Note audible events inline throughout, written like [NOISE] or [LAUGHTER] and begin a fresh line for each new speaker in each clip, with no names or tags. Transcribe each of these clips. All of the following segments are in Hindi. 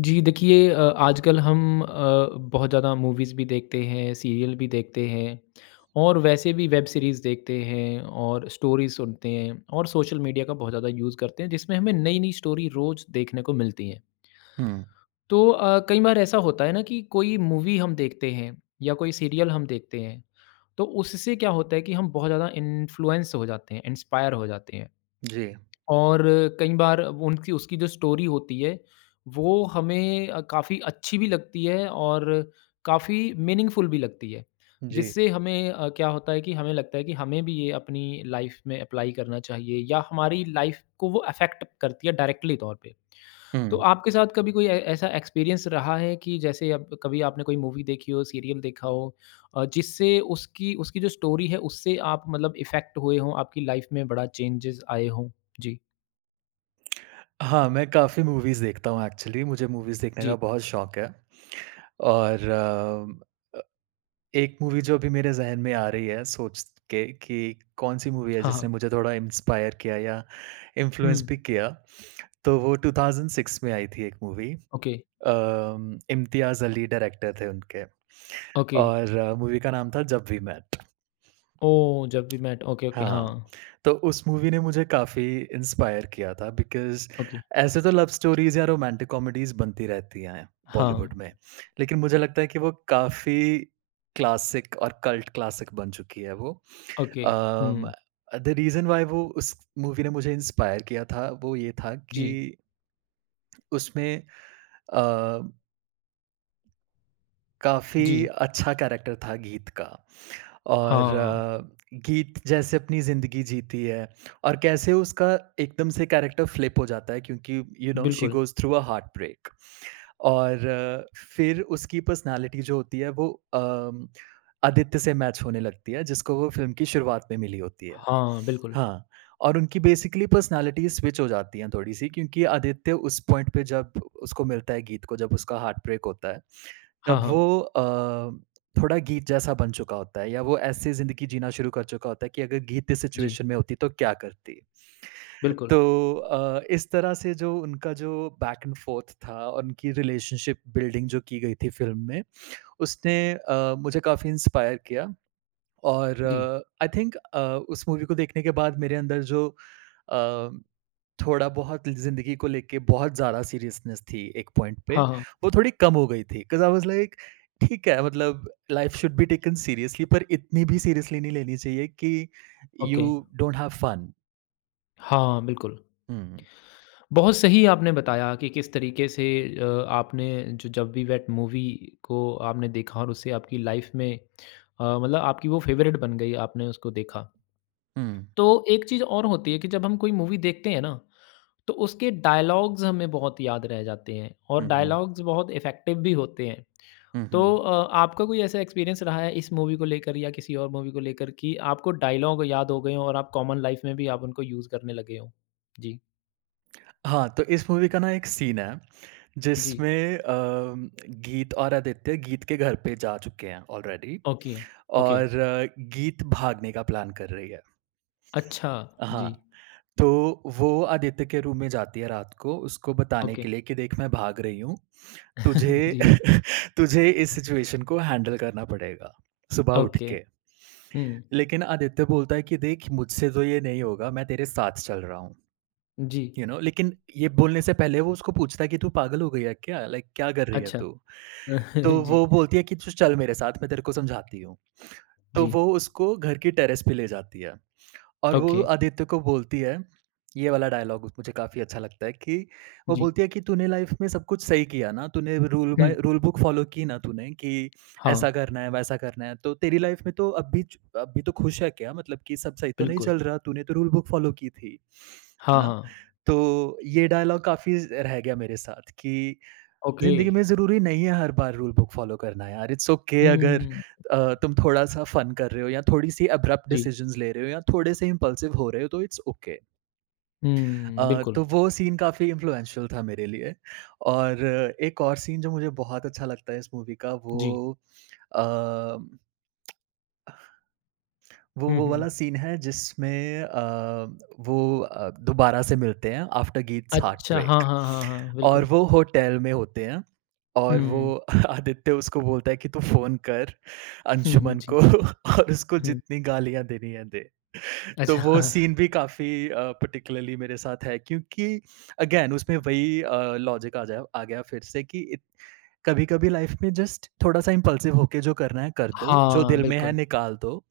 जी देखिए आजकल हम बहुत ज़्यादा मूवीज़ भी देखते हैं, सीरियल भी देखते हैं और वैसे भी वेब सीरीज़ देखते हैं और स्टोरीज़ सुनते हैं और सोशल मीडिया का बहुत ज़्यादा यूज़ करते हैं जिसमें हमें नई-नई स्टोरी रोज़ देखने को मिलती हैं।
हुँ।
तो कई बार ऐसा होता है ना कि कोई मूवी हम देखते हैं या कोई सीरियल हम देखते हैं, तो उससे क्या होता है कि हम बहुत ज़्यादा इन्फ्लुएंस हो जाते हैं, इंस्पायर हो जाते हैं।
जी,
और कई बार उनकी उसकी जो स्टोरी होती है, वो हमें काफ़ी अच्छी भी लगती है और काफ़ी मीनिंगफ़ुल भी लगती है।
जी।
जिससे हमें क्या होता है कि हमें लगता है कि हमें भी ये अपनी लाइफ़ में अप्लाई करना चाहिए या हमारी लाइफ़ को वो अफ़ेक्ट करती है डायरेक्टली तौर पे। तो
हुँ।
आपके साथ कभी कोई ए ऐसा एक्सपीरियंस रहा है कि जैसे अब कभी आपने कोई मूवी देखी हो, सीरियल देखा हो जिससे उसकी उसकी जो स्टोरी है उससे आप मतलब इफ़ेक्ट हुए हों, आपकी लाइफ़ में बड़ा चेंजेज़ आए हों? जी।
हाँ, मैं काफ़ी मूवीज़ देखता हूँ एक्चुअली, मुझे मूवीज़ देखने
जी।
का बहुत शौक है और एक मूवी जो अभी मेरे ज़हन में आ रही है सोच के कि कौन-सी मूवी है
हाँ,
जिसने
हाँ।
मुझे थोड़ा इंस्पायर किया या इन्फ्लुएंस भी
हुँ।
किया, तो वो 2006 में आई थी एक movie,
okay,
Imtiaz Ali director थे उनके
ओके।
और मूवी का नाम था जब वी मेट।
ओह! जब वी मेट ओके, ओके। हाँ,
हाँ, तो उस मूवी ने मुझे काफ़ी इंस्पायर किया था बिकॉज़
ओके।
ऐसे तो लव स्टोरीज़ या रोमांटिक कॉमेडीज़ बनती रहती हैं
हाँ,
बॉलीवुड में। लेकिन मुझे लगता है कि वो काफ़ी क्लासिक और कल्ट क्लासिक बन चुकी है वो।
Okay.
Um,
hmm.
The reason why वो उस मूवी ने मुझे इंस्पायर किया था, वो ये था
जी,
कि उसमें अ, काफ़ी
जी।
अच्छा कैरेक्टर था गीत का। और
हाँ,
गीत जैसे अपनी ज़िंदगी जीती है और कैसे उसका एकदम से कैरेक्टर फ्लिप हो जाता है क्योंकि यू नो शी
बिल्कुल।
Goes through a heart break और फिर उसकी पर्सनैलिटी जो होती है वो आदित्य से मैच होने लगती है जिसको वो फ़िल्म की शुरुआत में मिली होती है।
हाँ, बिल्कुल।
हाँ, और उनकी बेसिकली पर्सनैलिटी स्विच हो जाती हैं थोड़ी-सी क्योंकि आदित्य उस पॉइंट पे जब उसको मिलता है गीत को जब उसका हार्ट ब्रेक होता है
हाँ,
तब
हाँ।
वो थोड़ा गीत जैसा बन चुका होता है या वो ऐसे ज़िंदगी जीना शुरू कर चुका होता है कि अगर गीत इस
जी,
सिचुएशन में होती तो क्या करती?
बिल्कुल।
तो इस तरह से जो उनका जो बैक एंड फ़ोर्थ था और उनकी रिलेशनशिप बिल्डिंग जो की गई थी फ़िल्म में, उसने मुझे काफ़ी इंस्पायर किया और
जी।
आई थिंक उस मूवी को देखने के बाद मेरे अंदर जो अ थोड़ा-बहुत ज़िंदगी को लेके बहुत ज़्यादा सीरियसनेस थी एक पॉइंट पे,
हाँ, हाँ।
वो थोड़ी कम हो गई थी, बिकॉज़ आई वाज़ लाइक ठीक है मतलब life should be taken seriously पर इतनी भी सीरियसली नहीं लेनी चाहिए कि
okay.
You don't have fun.
हाँ, बिल्कुल।
हुँ,
बहुत सही आपने बताया कि किस तरीके से आपने जो जब वी मेट मूवी को आपने देखा और उससे आपकी लाइफ़ में मतलब आपकी वो फ़ेवरेट बन गई, आपने उसको देखा।
हुँ,
तो एक चीज़ और होती है कि जब हम कोई मूवी देखते हैं ना तो उसके डायलॉग्स हमें बहुत याद रह जाते हैं और
हुँ, हुँ,
डायलॉग्स बहुत इफ़ेक्टिव भी होते हैं।
हुँ,
तो
हुँ।
आपका कोई ऐसा एक्सपीरियंस रहा है इस मूवी को लेकर या किसी और मूवी को लेकर कि आपको डायलॉग याद हो गए हों और आप कॉमन लाइफ़ में भी आप उनको यूज़ करने लगे हों? जी,
हाँ, तो इस मूवी का ना एक सीन है
जी।
जिसमें गीत और आदित्य गीत के घर पे जा चुके हैं ऑलरेडी
ओके, ओके।
और गीत भागने का प्लान कर रही है।
अच्छा,
हाँ।
जी,
तो वो आदित्य के रूम में जाती है रात को उसको बताने
ओके।
के लिए कि देख मैं भाग रही हूँ। तुझे
[LAUGHS] जी,
[LAUGHS] तुझे इस सिचुएशन को हैंडल करना पड़ेगा, सुबह उठ
ओके।
के।
हुँ,
लेकिन आदित्य बोलता है कि देख मुझसे तो ये नहीं होगा, मैं तेरे साथ चल रहा हूँ।
जी,
यू नो लेकिन ये बोलने से पहले वो उसको पूछता है कि तू पागल हो गई है क्या? लाइक क्या कर रही है
अच्छा।
तू? तो
[LAUGHS] जी,
वो बोलती है कि तू चल मेरे साथ मैं तेरे को समझाती हूँ। तो
जी,
वो उसको घर की टेरेस पे ले जाती है। और
ओके,
वो आदित्य को बोलती है, ये वाला डायलॉग मुझे काफ़ी अच्छा लगता है कि वो
जी।
बोलती है कि तूने लाइफ़ में सब कुछ सही किया ना, तूने रूल
हुँ,
बाय रूल बुक फ़ॉलो की ना तूने कि
हाँ,
ऐसा करना है, वैसा करना है, तो तेरी लाइफ़ में तो अब भी तो खुश है क्या? मतलब कि सब सही तो नहीं
बिल्कुल।
चल रहा, तूने तो रूल बुक फ़ॉलो की थी। है
हाँ,
ना?
हाँ,
तो ये डायलॉग काफ़ी रह गया मेरे साथ कि
ओके।
ज़िंदगी में ज़रूरी नहीं है हर बार रूल बुक फ़ॉलो करना यार, इट्स ओके अगर
हुँ,
तुम थोड़ा-सा फ़न कर रहे हो या थोड़ी-सी अब्रप्ट
जी।
डिसीज़न्स ले रहे हो या थोड़े-से इम्पल्सिव हो रहे हो तो इट्स ओके।
हुँ, बिल्कुल।
तो वो सीन काफ़ी इन्फ्लुएंशियल था मेरे लिए और एक और सीन जो मुझे बहुत अच्छा लगता है इस मूवी का
जी।
वो अ, वो
हुँ,
वो
हुँ।
वाला सीन है जिसमें वो दोबारा से मिलते हैं आफ्टर गीट्स हार्ट
अच्छा, हाँ,
ब्रेक।
हाँ, हाँ, हाँ,
और
बिल्कुल।
वो होटल में होते हैं और वो
हुँ,
[LAUGHS] आदित्य उसको बोलता है कि तू फ़ोन कर
हुँ, हुँ,
अंशुमन
[LAUGHS] जी,
को [LAUGHS] और उसको
हुँ।
जितनी गालियाँ देनी है दे। तो
अच्छा,
वो सीन
[LAUGHS]
भी काफ़ी पार्टिकुलरली मेरे साथ है क्योंकि अगेन उसमें वही लॉजिक आ गया फिर से कि इत कभी-कभी लाइफ़ में जस्ट थोड़ा-सा इम्पल्सिव होके जो करना है कर दो, जो
हाँ,
दिल में है
बिल्कुल।
निकाल दो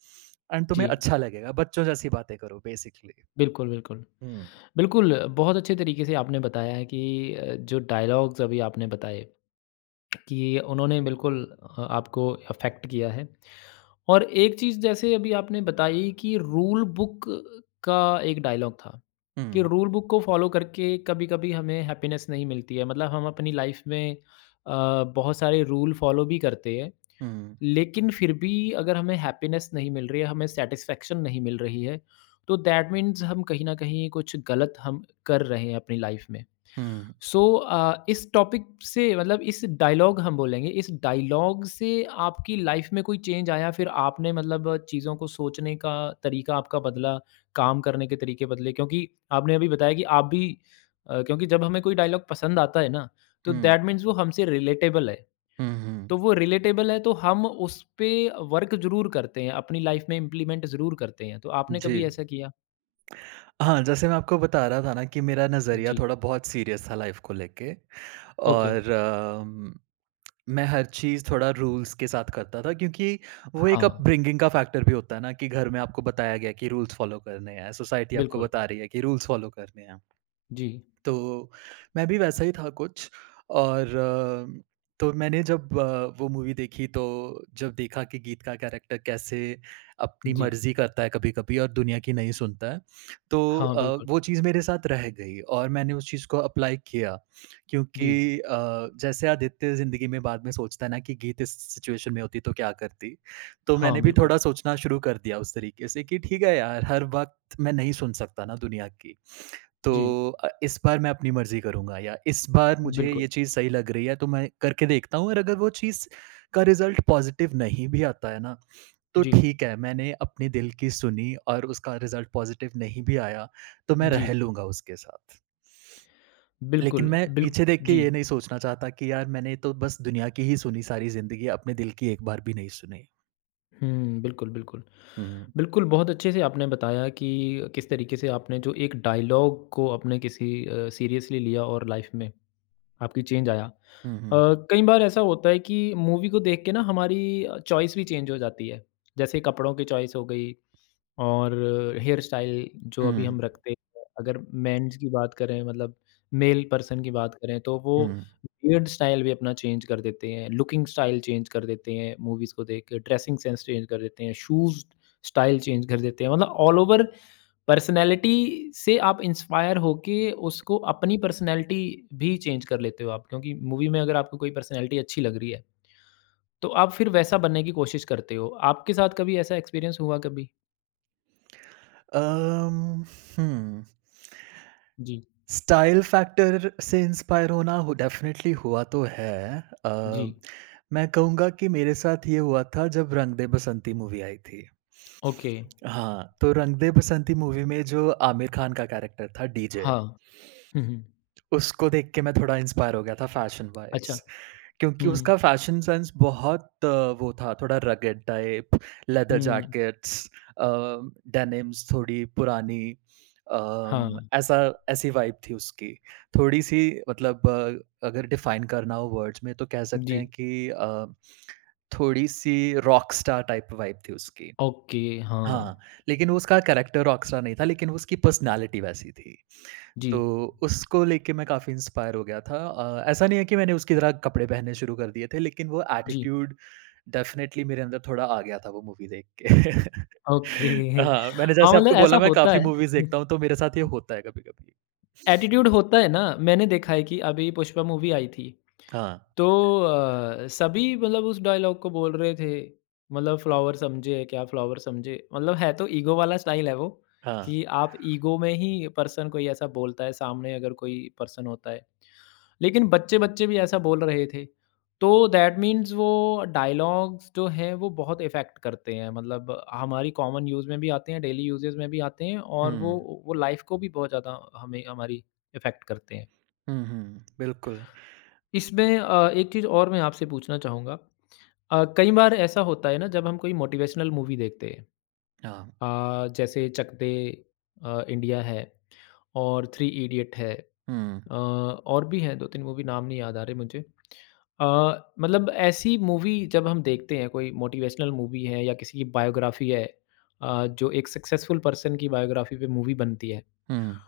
एंड
जी,
तुम्हें अच्छा लगेगा। बच्चों जैसी बातें करो बेसिकली।
बिल्कुल, बिल्कुल।
हुँ,
बिल्कुल, बहुत अच्छे तरीके से आपने बताया है कि जो डायलॉग्स अभी आपने बताए कि उन्होंने बिल्कुल आपको अफ़ेक्ट किया है। और एक चीज़ जैसे अभी आपने बताई कि रूल बुक का एक डायलॉग था, कि
हुँ,
रूल बुक को फ़ॉलो करके कभी-कभी हमें हैप्पीनेस नहीं मिलती है। मतलब हम अपनी लाइफ़ में अ, बहुत सारे रूल फ़ॉलो भी करते हैं,
हुँ,
लेकिन फिर भी अगर हमें हैप्पीनेस नहीं मिल रही है, हमें सैटिस्फैक्शन नहीं मिल रही है, तो दैट मीन्स हम कहीं न कहीं कुछ गलत हम कर रहे हैं अपनी लाइफ़ में।
हुँ,
सो इस टॉपिक से मतलब इस डायलॉग हम बोलेंगे, इस डायलॉग से आपकी लाइफ में कोई चेंज आया? फिर आपने मतलब चीज़ों को सोचने का तरीका आपका बदला, काम करने के तरीके बदले? क्योंकि आपने अभी बताया कि आप भी क्योंकि जब हमें कोई डायलॉग पसंद आता है ना, तो
हुँ,
दैट मीन्स वो हमसे रिलेटेबल है।
हुँ, हुँ।
तो वो रिलेटेबल है तो हम उस पे वर्क ज़रूर करते हैं, अपनी लाइफ में इम्प्लीमेंट ज़रूर करते हैं। तो आपने
जी।
कभी ऐसा किया?
हाँ, जैसे मैं आपको बता रहा था ना कि मेरा नज़रिया
जी,
थोड़ा बहुत सीरियस था लाइफ़ को लेके
ओके।
और मैं हर चीज़ थोड़ा रूल्स के साथ करता था क्योंकि वो
हाँ,
एक अपब्रिंगिंग का फैक्टर भी होता है ना कि घर में आपको बताया गया कि रूल्स फ़ॉलो करने हैं, सोसाइटी आपको
बिल्कुल।
बता रही है कि रूल्स फ़ॉलो करने हैं।
जी,
तो मैं भी वैसा ही था कुछ और तो मैंने जब वो मूवी देखी तो जब देखा कि गीत का कैरेक्टर कैसे अपनी
जी।
मर्जी करता है कभी-कभी और दुनिया की नहीं सुनता है, तो
हाँ, बिल्कुल।
वो चीज़ मेरे साथ रह गई और मैंने उस चीज़ को अप्लाई किया
जी।
क्योंकि जैसे आदित्य ज़िंदगी में बाद में सोचता है ना कि गीत इस सिचुएशन में होती तो क्या करती? तो
हाँ,
मैंने भी
बिल्कुल।
थोड़ा सोचना शुरू कर दिया उस तरीके से कि ठीक है यार, हर वक़्त मैं नहीं सुन सकता ना दुनिया की। तो
जी,
इस बार मैं अपनी मर्ज़ी करूँगा या इस बार मुझे
बिल्कुल।
ये चीज़ सही लग रही है तो मैं करके देखता हूँ और अगर वो चीज़ का रिज़ल्ट पॉज़िटिव नहीं भी आता है ना, तो
जी,
ठीक है मैंने अपने दिल की सुनी और उसका रिज़ल्ट पॉज़िटिव नहीं भी आया, तो मैं
जी।
रह लूँगा उसके साथ। लेकिन
बिल्कुल,
मैं
बिल
पीछे देख के
जी।
ये नहीं सोचना चाहता कि यार मैंने तो बस दुनिया की ही सुनी सारी ज़िंदगी अपने दिल की एक बार भी नहीं सुनी।
हुँ, बिल्कुल, बिल्कुल।
हुँ,
बिल्कुल, बहुत अच्छे से आपने बताया कि किस तरीके से आपने जो एक डायलॉग को आपने किसी सीरियसली लिया और लाइफ़ में आपकी चेंज आया।
हुँ, हुँ,
कई बार ऐसा होता है कि मूवी को देख के ना हमारी चॉइस भी चेंज हो जाती है। जैसे कपड़ों की चॉइस हो गई और हेयर स्टाइल जो अभी
हुँ,
हम
हुँ,
रखते हैं, अगर मेंस की बात करें मतलब मेल पर्सन की बात करें तो वो
हुँ।
बियर्ड स्टाइल भी अपना चेंज कर देते हैं, लुकिंग स्टाइल चेंज कर देते हैं मूवीज़ को देख के, ड्रेसिंग सेंस चेंज कर देते हैं, शूज़ स्टाइल चेंज कर देते हैं। मतलब ऑल ओवर पर्सनैलिटी से आप इंस्पायर होके उसको अपनी पर्सनैलिटी भी चेंज कर लेते हो आप क्योंकि मूवी में अगर आपको कोई पर्सनैलिटी अच्छी लग रही है, तो आप फिर वैसा बनने की कोशिश करते हो। आपके साथ कभी ऐसा एक्सपीरियंस हुआ कभी?
अम, हुँ।
जी,
स्टाइल फैक्टर से इंस्पायर होना हो डेफ़िनेटली हुआ तो है। अ,
जी।
मैं कहूँगा कि मेरे साथ ये हुआ था जब रंग दे बसंती मूवी आई थी।
ओके,
हाँ, तो रंग दे बसंती मूवी में जो आमिर खान का कैरेक्टर था डीजे,
हाँ। हुँ, हुँ।
उसको देख के मैं थोड़ा इंस्पायर हो गया था फैशन
अच्छा।
वाइज़। क्योंकि
हुँ,
उसका फ़ैशन सेंस बहुत वो था, थोड़ा रगेड टाइप, लेदर
हुँ।
जैकेट्स अ, डेनिम्स थोड़ी पुरानी
हाँ,
ऐसा ऐसी वाइब थी उसकी। थोड़ी-सी मतलब अगर डिफ़ाइन करना हो वर्ड्स में तो कह सकते
जी।
हैं कि थोड़ी-सी रॉकस्टार टाइप वाइब थी उसकी।
ओके, हाँ।
हाँ, लेकिन वो उसका कैरेक्टर रॉकस्टार नहीं था, लेकिन उसकी पर्सनैलिटी वैसी थी।
जी,
तो उसको लेके मैं काफ़ी इंस्पायर हो गया था। ऐसा नहीं है कि मैंने उसकी तरह कपड़े पहनने शुरू कर दिए थे, लेकिन वो
जी।
एटीट्यूड डेफ़िनेटली मेरे अंदर थोड़ा आ गया था वो मूवी देख के। [LAUGHS]
ओके।
हाँ, मैंने
हाँ,
जैसे
मतलब
आपको
ऐसा
बोला मैं
होता
काफ़ी
है।
मूवीज़
हुँ,
देखता हूँ, तो मेरे साथ ये होता है कभी-कभी।
एटीट्यूड होता है ना, मैंने देखा है कि अभी पुष्पा मूवी आई थी,
हाँ,
तो सभी मतलब उस डायलॉग को बोल रहे थे, मतलब फ्लावर समझे, क्या फ्लावर समझे, मतलब है तो ईगो वाला स्टाइल है वो,
हाँ।
कि आप ईगो में ही पर्सन कोई ऐसा बोलता है, सामने अगर कोई पर्सन होता है। लेकिन बच्चे-बच्चे भी ऐसा बोल रहे थे। तो दैट मीन्स वो डायलॉग्स जो हैं वो बहुत इफ़ेक्ट करते हैं मतलब हमारी कॉमन यूज़ में भी आते हैं, डेली यूज़ेज़ में भी आते हैं और वो
हुँ।
वो लाइफ़ को भी बहुत ज़्यादा हमें हमारी इफ़ेक्ट करते हैं।
हुँ, हुँ। बिल्कुल।
इसमें एक चीज़ और मैं आपसे पूछना चाहूँगा। कई बार ऐसा होता है ना जब हम कोई मोटिवेशनल मूवी देखते हैं
हाँ।
जैसे चक दे इंडिया है और थ्री इडियट है।
हुँ,
और भी हैं 2-3 मूवी नाम नहीं याद आ रहे मुझे। मतलब ऐसी मूवी जब हम देखते हैं कोई मोटिवेशनल मूवी है या किसी की बायोग्राफी है जो एक सक्सेसफुल पर्सन की बायोग्राफी पे मूवी बनती है,
हुँ।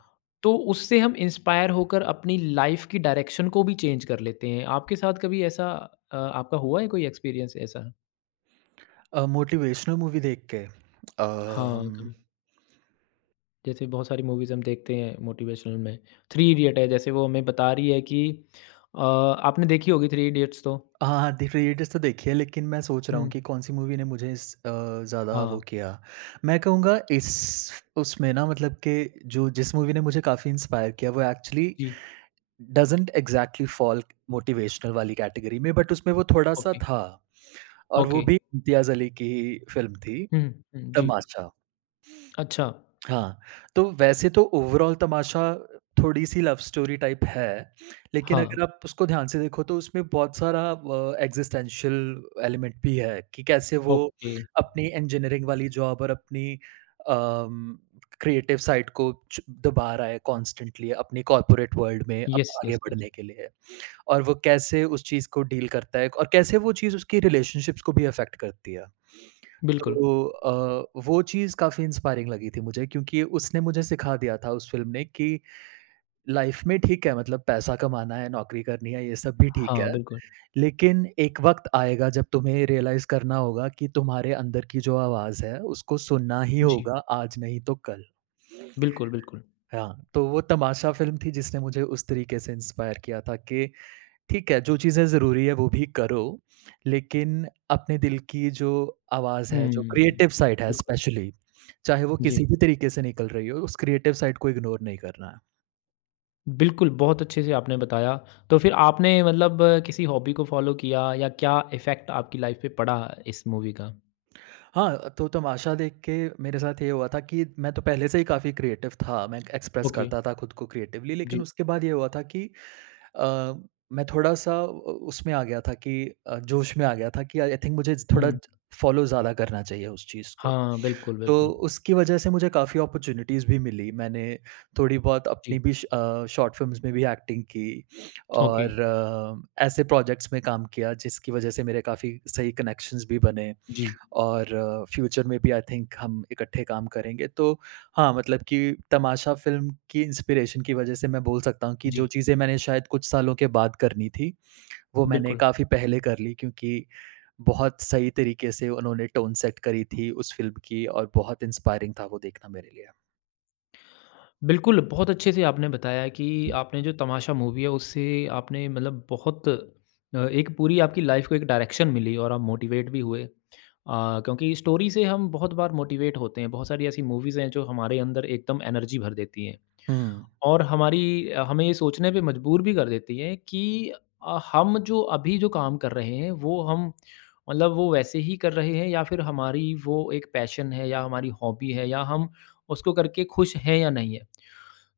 तो उससे हम इंस्पायर होकर अपनी लाइफ की डायरेक्शन को भी चेंज कर लेते हैं। आपके साथ कभी ऐसा आपका हुआ है कोई एक्सपीरियंस ऐसा?
मोटिवेशनल मूवी देख के
हाँ,
अम
कभी जैसे बहुत सारी मूवीज़ हम देखते हैं मोटिवेशनल में, थ्री इडियट है जैसे वो हमें बता रही है कि आपने देखी होगी थ्री इडियट्स तो?
हाँ, द क्रिएटर्स तो देखी है, लेकिन मैं सोच रहा हूँ
हुँ।
कि कौन-सी मूवी ने मुझे इस ज़्यादा वो
हाँ।
किया। मैं कहूँगा इस उसमें ना मतलब कि जो जिस मूवी ने मुझे काफ़ी इंस्पायर किया वो एक्चुअली
जी,
डज़न्ट एग्ज़ैक्टली फ़ॉल मोटिवेशनल वाली कैटेगरी में बट उसमें वो थोड़ा-सा
ओके,
था और वो
ओके।
भी इम्तियाज़ अली की फ़िल्म थी,
हुँ, हुँ, जी।
तमाशा।
अच्छा,
हाँ, तो वैसे तो ओवरॉल तमाशा थोड़ी-सी लव स्टोरी टाइप है, लेकिन
हाँ,
अगर आप उसको ध्यान से देखो तो उसमें बहुत सारा एक्जिस्टेंशियल एलिमेंट भी है कि कैसे वो
ओके।
अपनी इंजीनियरिंग वाली जॉब और अपनी अम, क्रिएटिव साइड को च दबा रहा है कॉन्स्टेंटली अपनी कॉर्पोरेट वर्ल्ड में अब
यस,
आगे
यस, यस।
बढ़ने के लिए और वो कैसे उस चीज़ को डील करता है और कैसे वो चीज़ उसकी रिलेशनशिप्स को भी अफेक्ट करती है।
बिल्कुल।
तो वो चीज़ काफ़ी इंस्पायरिंग लगी थी मुझे क्योंकि उसने मुझे सिखा दिया था उस फ़िल्म ने कि लाइफ़ में ठीक है मतलब पैसा कमाना है, नौकरी करनी है, ये सब भी ठीक
हाँ,
है।
बिल्कुल।
लेकिन एक वक़्त आएगा जब तुम्हें रियलाइज़ करना होगा कि तुम्हारे अंदर की जो आवाज़ है उसको सुनना ही
जी,
होगा आज नहीं तो कल।
बिल्कुल, बिल्कुल।
हाँ, तो वो तमाशा फ़िल्म थी जिसने मुझे उस तरीके से इंस्पायर किया था कि ठीक है, जो चीज़ें ज़रूरी है वो भी करो, लेकिन अपने दिल की जो आवाज़ है, जो
हुँ,
क्रिएटिव साइड है
बिल्कुल।
स्पेशली, चाहे वो
जी,
किसी भी तरीके से निकल रही हो, उस क्रिएटिव साइड को इग्नोर नहीं करना है।
बिल्कुल, बहुत अच्छे से आपने बताया। तो फिर आपने मतलब किसी हॉबी को फ़ॉलो किया या क्या इफ़ेक्ट आपकी लाइफ़ पे पड़ा इस मूवी का?
हाँ, तो तमाशा देख के मेरे साथ ये हुआ था कि मैं तो पहले से ही काफ़ी क्रिएटिव था, मैं एक्सप्रेस
ओके,
करता था खुद को क्रिएटिवली, लेकिन
जी।
उसके बाद ये हुआ था कि अ, मैं थोड़ा-सा उ उसमें आ गया था कि जोश में आ गया था कि आई थिंक मुझे ज थोड़ा
हुँ,
ज फॉलो ज़्यादा करना चाहिए उस चीज़ को।
हाँ, बिल्कुल,
तो
बिल्कुल।
उसकी वजह से मुझे काफ़ी अपॉर्च्युनिटीज़ भी मिली। मैंने थोड़ी बहुत
जी,
अपनी भी शॉर्ट फ़िल्म्स में भी एक्टिंग की
ओके।
और ऐसे प्रोजेक्ट्स में काम किया जिसकी वजह से मेरे काफ़ी सही कनेक्शंस भी बने
जी,
और फ्यूचर में भी आई थिंक हम इकट्ठे काम करेंगे। तो हाँ, मतलब कि तमाशा फ़िल्म की इंस्पिरेशन की वजह से मैं बोल सकता हूँ कि जो
जी,
चीज़ें मैंने शायद कुछ सालों के बाद करनी थी वो मैंने
बिल्कुल।
काफ़ी पहले कर ली क्योंकि बहुत सही तरीके से उन्होंने टोन सेट करी थी उस फ़िल्म की और बहुत इंस्पायरिंग था वो देखना मेरे लिए।
बिल्कुल, बहुत अच्छे से आपने बताया कि आपने जो तमाशा मूवी है उससे आपने मतलब बहुत एक पूरी आपकी लाइफ़ को एक डायरेक्शन मिली और आप मोटिवेट भी हुए। क्योंकि स्टोरी से हम बहुत बार मोटिवेट होते हैं, बहुत सारी ऐसी मूवीज़ हैं जो हमारे अंदर एकदम एनर्जी भर देती हैं
हुँ,
और हमारी हमें ये सोचने पे मजबूर भी कर देती हैं कि हम जो अभी जो काम कर रहे हैं वो हम मतलब वो वैसे ही कर रहे हैं या फिर हमारी वो एक पैशन है या हमारी हॉबी है या हम उसको करके खुश हैं या नहीं है।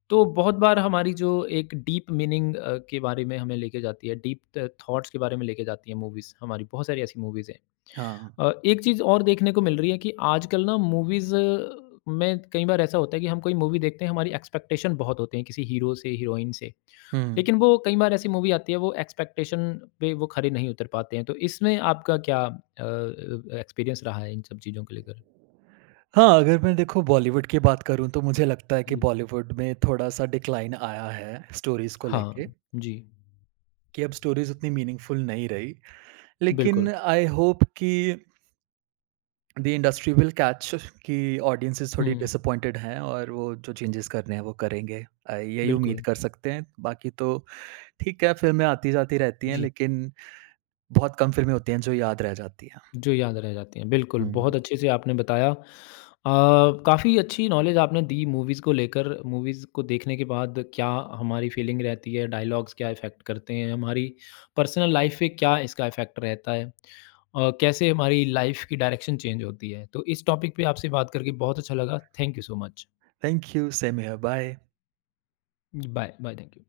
तो बहुत बार हमारी जो एक डीप मीनिंग के बारे में हमें लेके जाती है, डीप थ थॉट्स के बारे में लेके जाती है मूवीज़, हमारी बहुत सारी ऐसी मूवीज़ हैं।
हाँ।
एक चीज़ और देखने को मिल रही है कि आजकल ना मूवीज़ में कई बार ऐसा होता है कि हम कोई मूवी देखते हैं, हमारी एक्सपेक्टेशन बहुत होते हैं किसी हीरो से, हीरोइन से।
हुँ।
लेकिन वो कई बार ऐसी मूवी आती है, वो एक्सपेक्टेशन पे वो खरे नहीं उतर पाते हैं। तो इसमें आपका क्या एक्सपीरियंस रहा है इन सब चीज़ों को लेकर?
हाँ, अगर मैं देखो बॉलीवुड की बात करूँ तो मुझे लगता है कि
जी।
बॉलीवुड में थोड़ा-सा डिक्लाइन आया है स्टोरीज़ को लेके,
हाँ, जी,
कि अब स्टोरीज़ उतनी मीनिंगफ़ुल नहीं रही।
बिल्कुल।
लेकिन आई होप कि द इंडस्ट्री विल कैच कि ऑडियंसेस थोड़ी
हुँ,
डिसअपॉइंटेड हैं और वो जो चेंजेस करने हैं वो करेंगे। यही उम्मीद
बिल्कुल।
कर सकते हैं, बाकी तो ठीक है, फ़िल्में आती-जाती रहती हैं
जी।
लेकिन बहुत कम फ़िल्में होती हैं जो याद रह जाती हैं।
जो याद रह जाती हैं। बिल्कुल, बहुत
हुँ।
अच्छे से आपने बताया। काफ़ी अच्छी नॉलेज आपने दी मूवीज़ को लेकर, मूवीज़ को देखने के बाद क्या हमारी फ़ीलिंग रहती है, डायलॉग्स क्या इफ़ेक्ट करते हैं, हमारी पर्सनल लाइफ़ पे क्या इसका इफ़ेक्ट रहता है और कैसे हमारी लाइफ़ की डायरेक्शन चेंज होती है। तो इस टॉपिक पे आपसे बात करके बहुत अच्छा लगा। Thank you so much.
Thank you, same here, bye.
Bye, bye, thank you.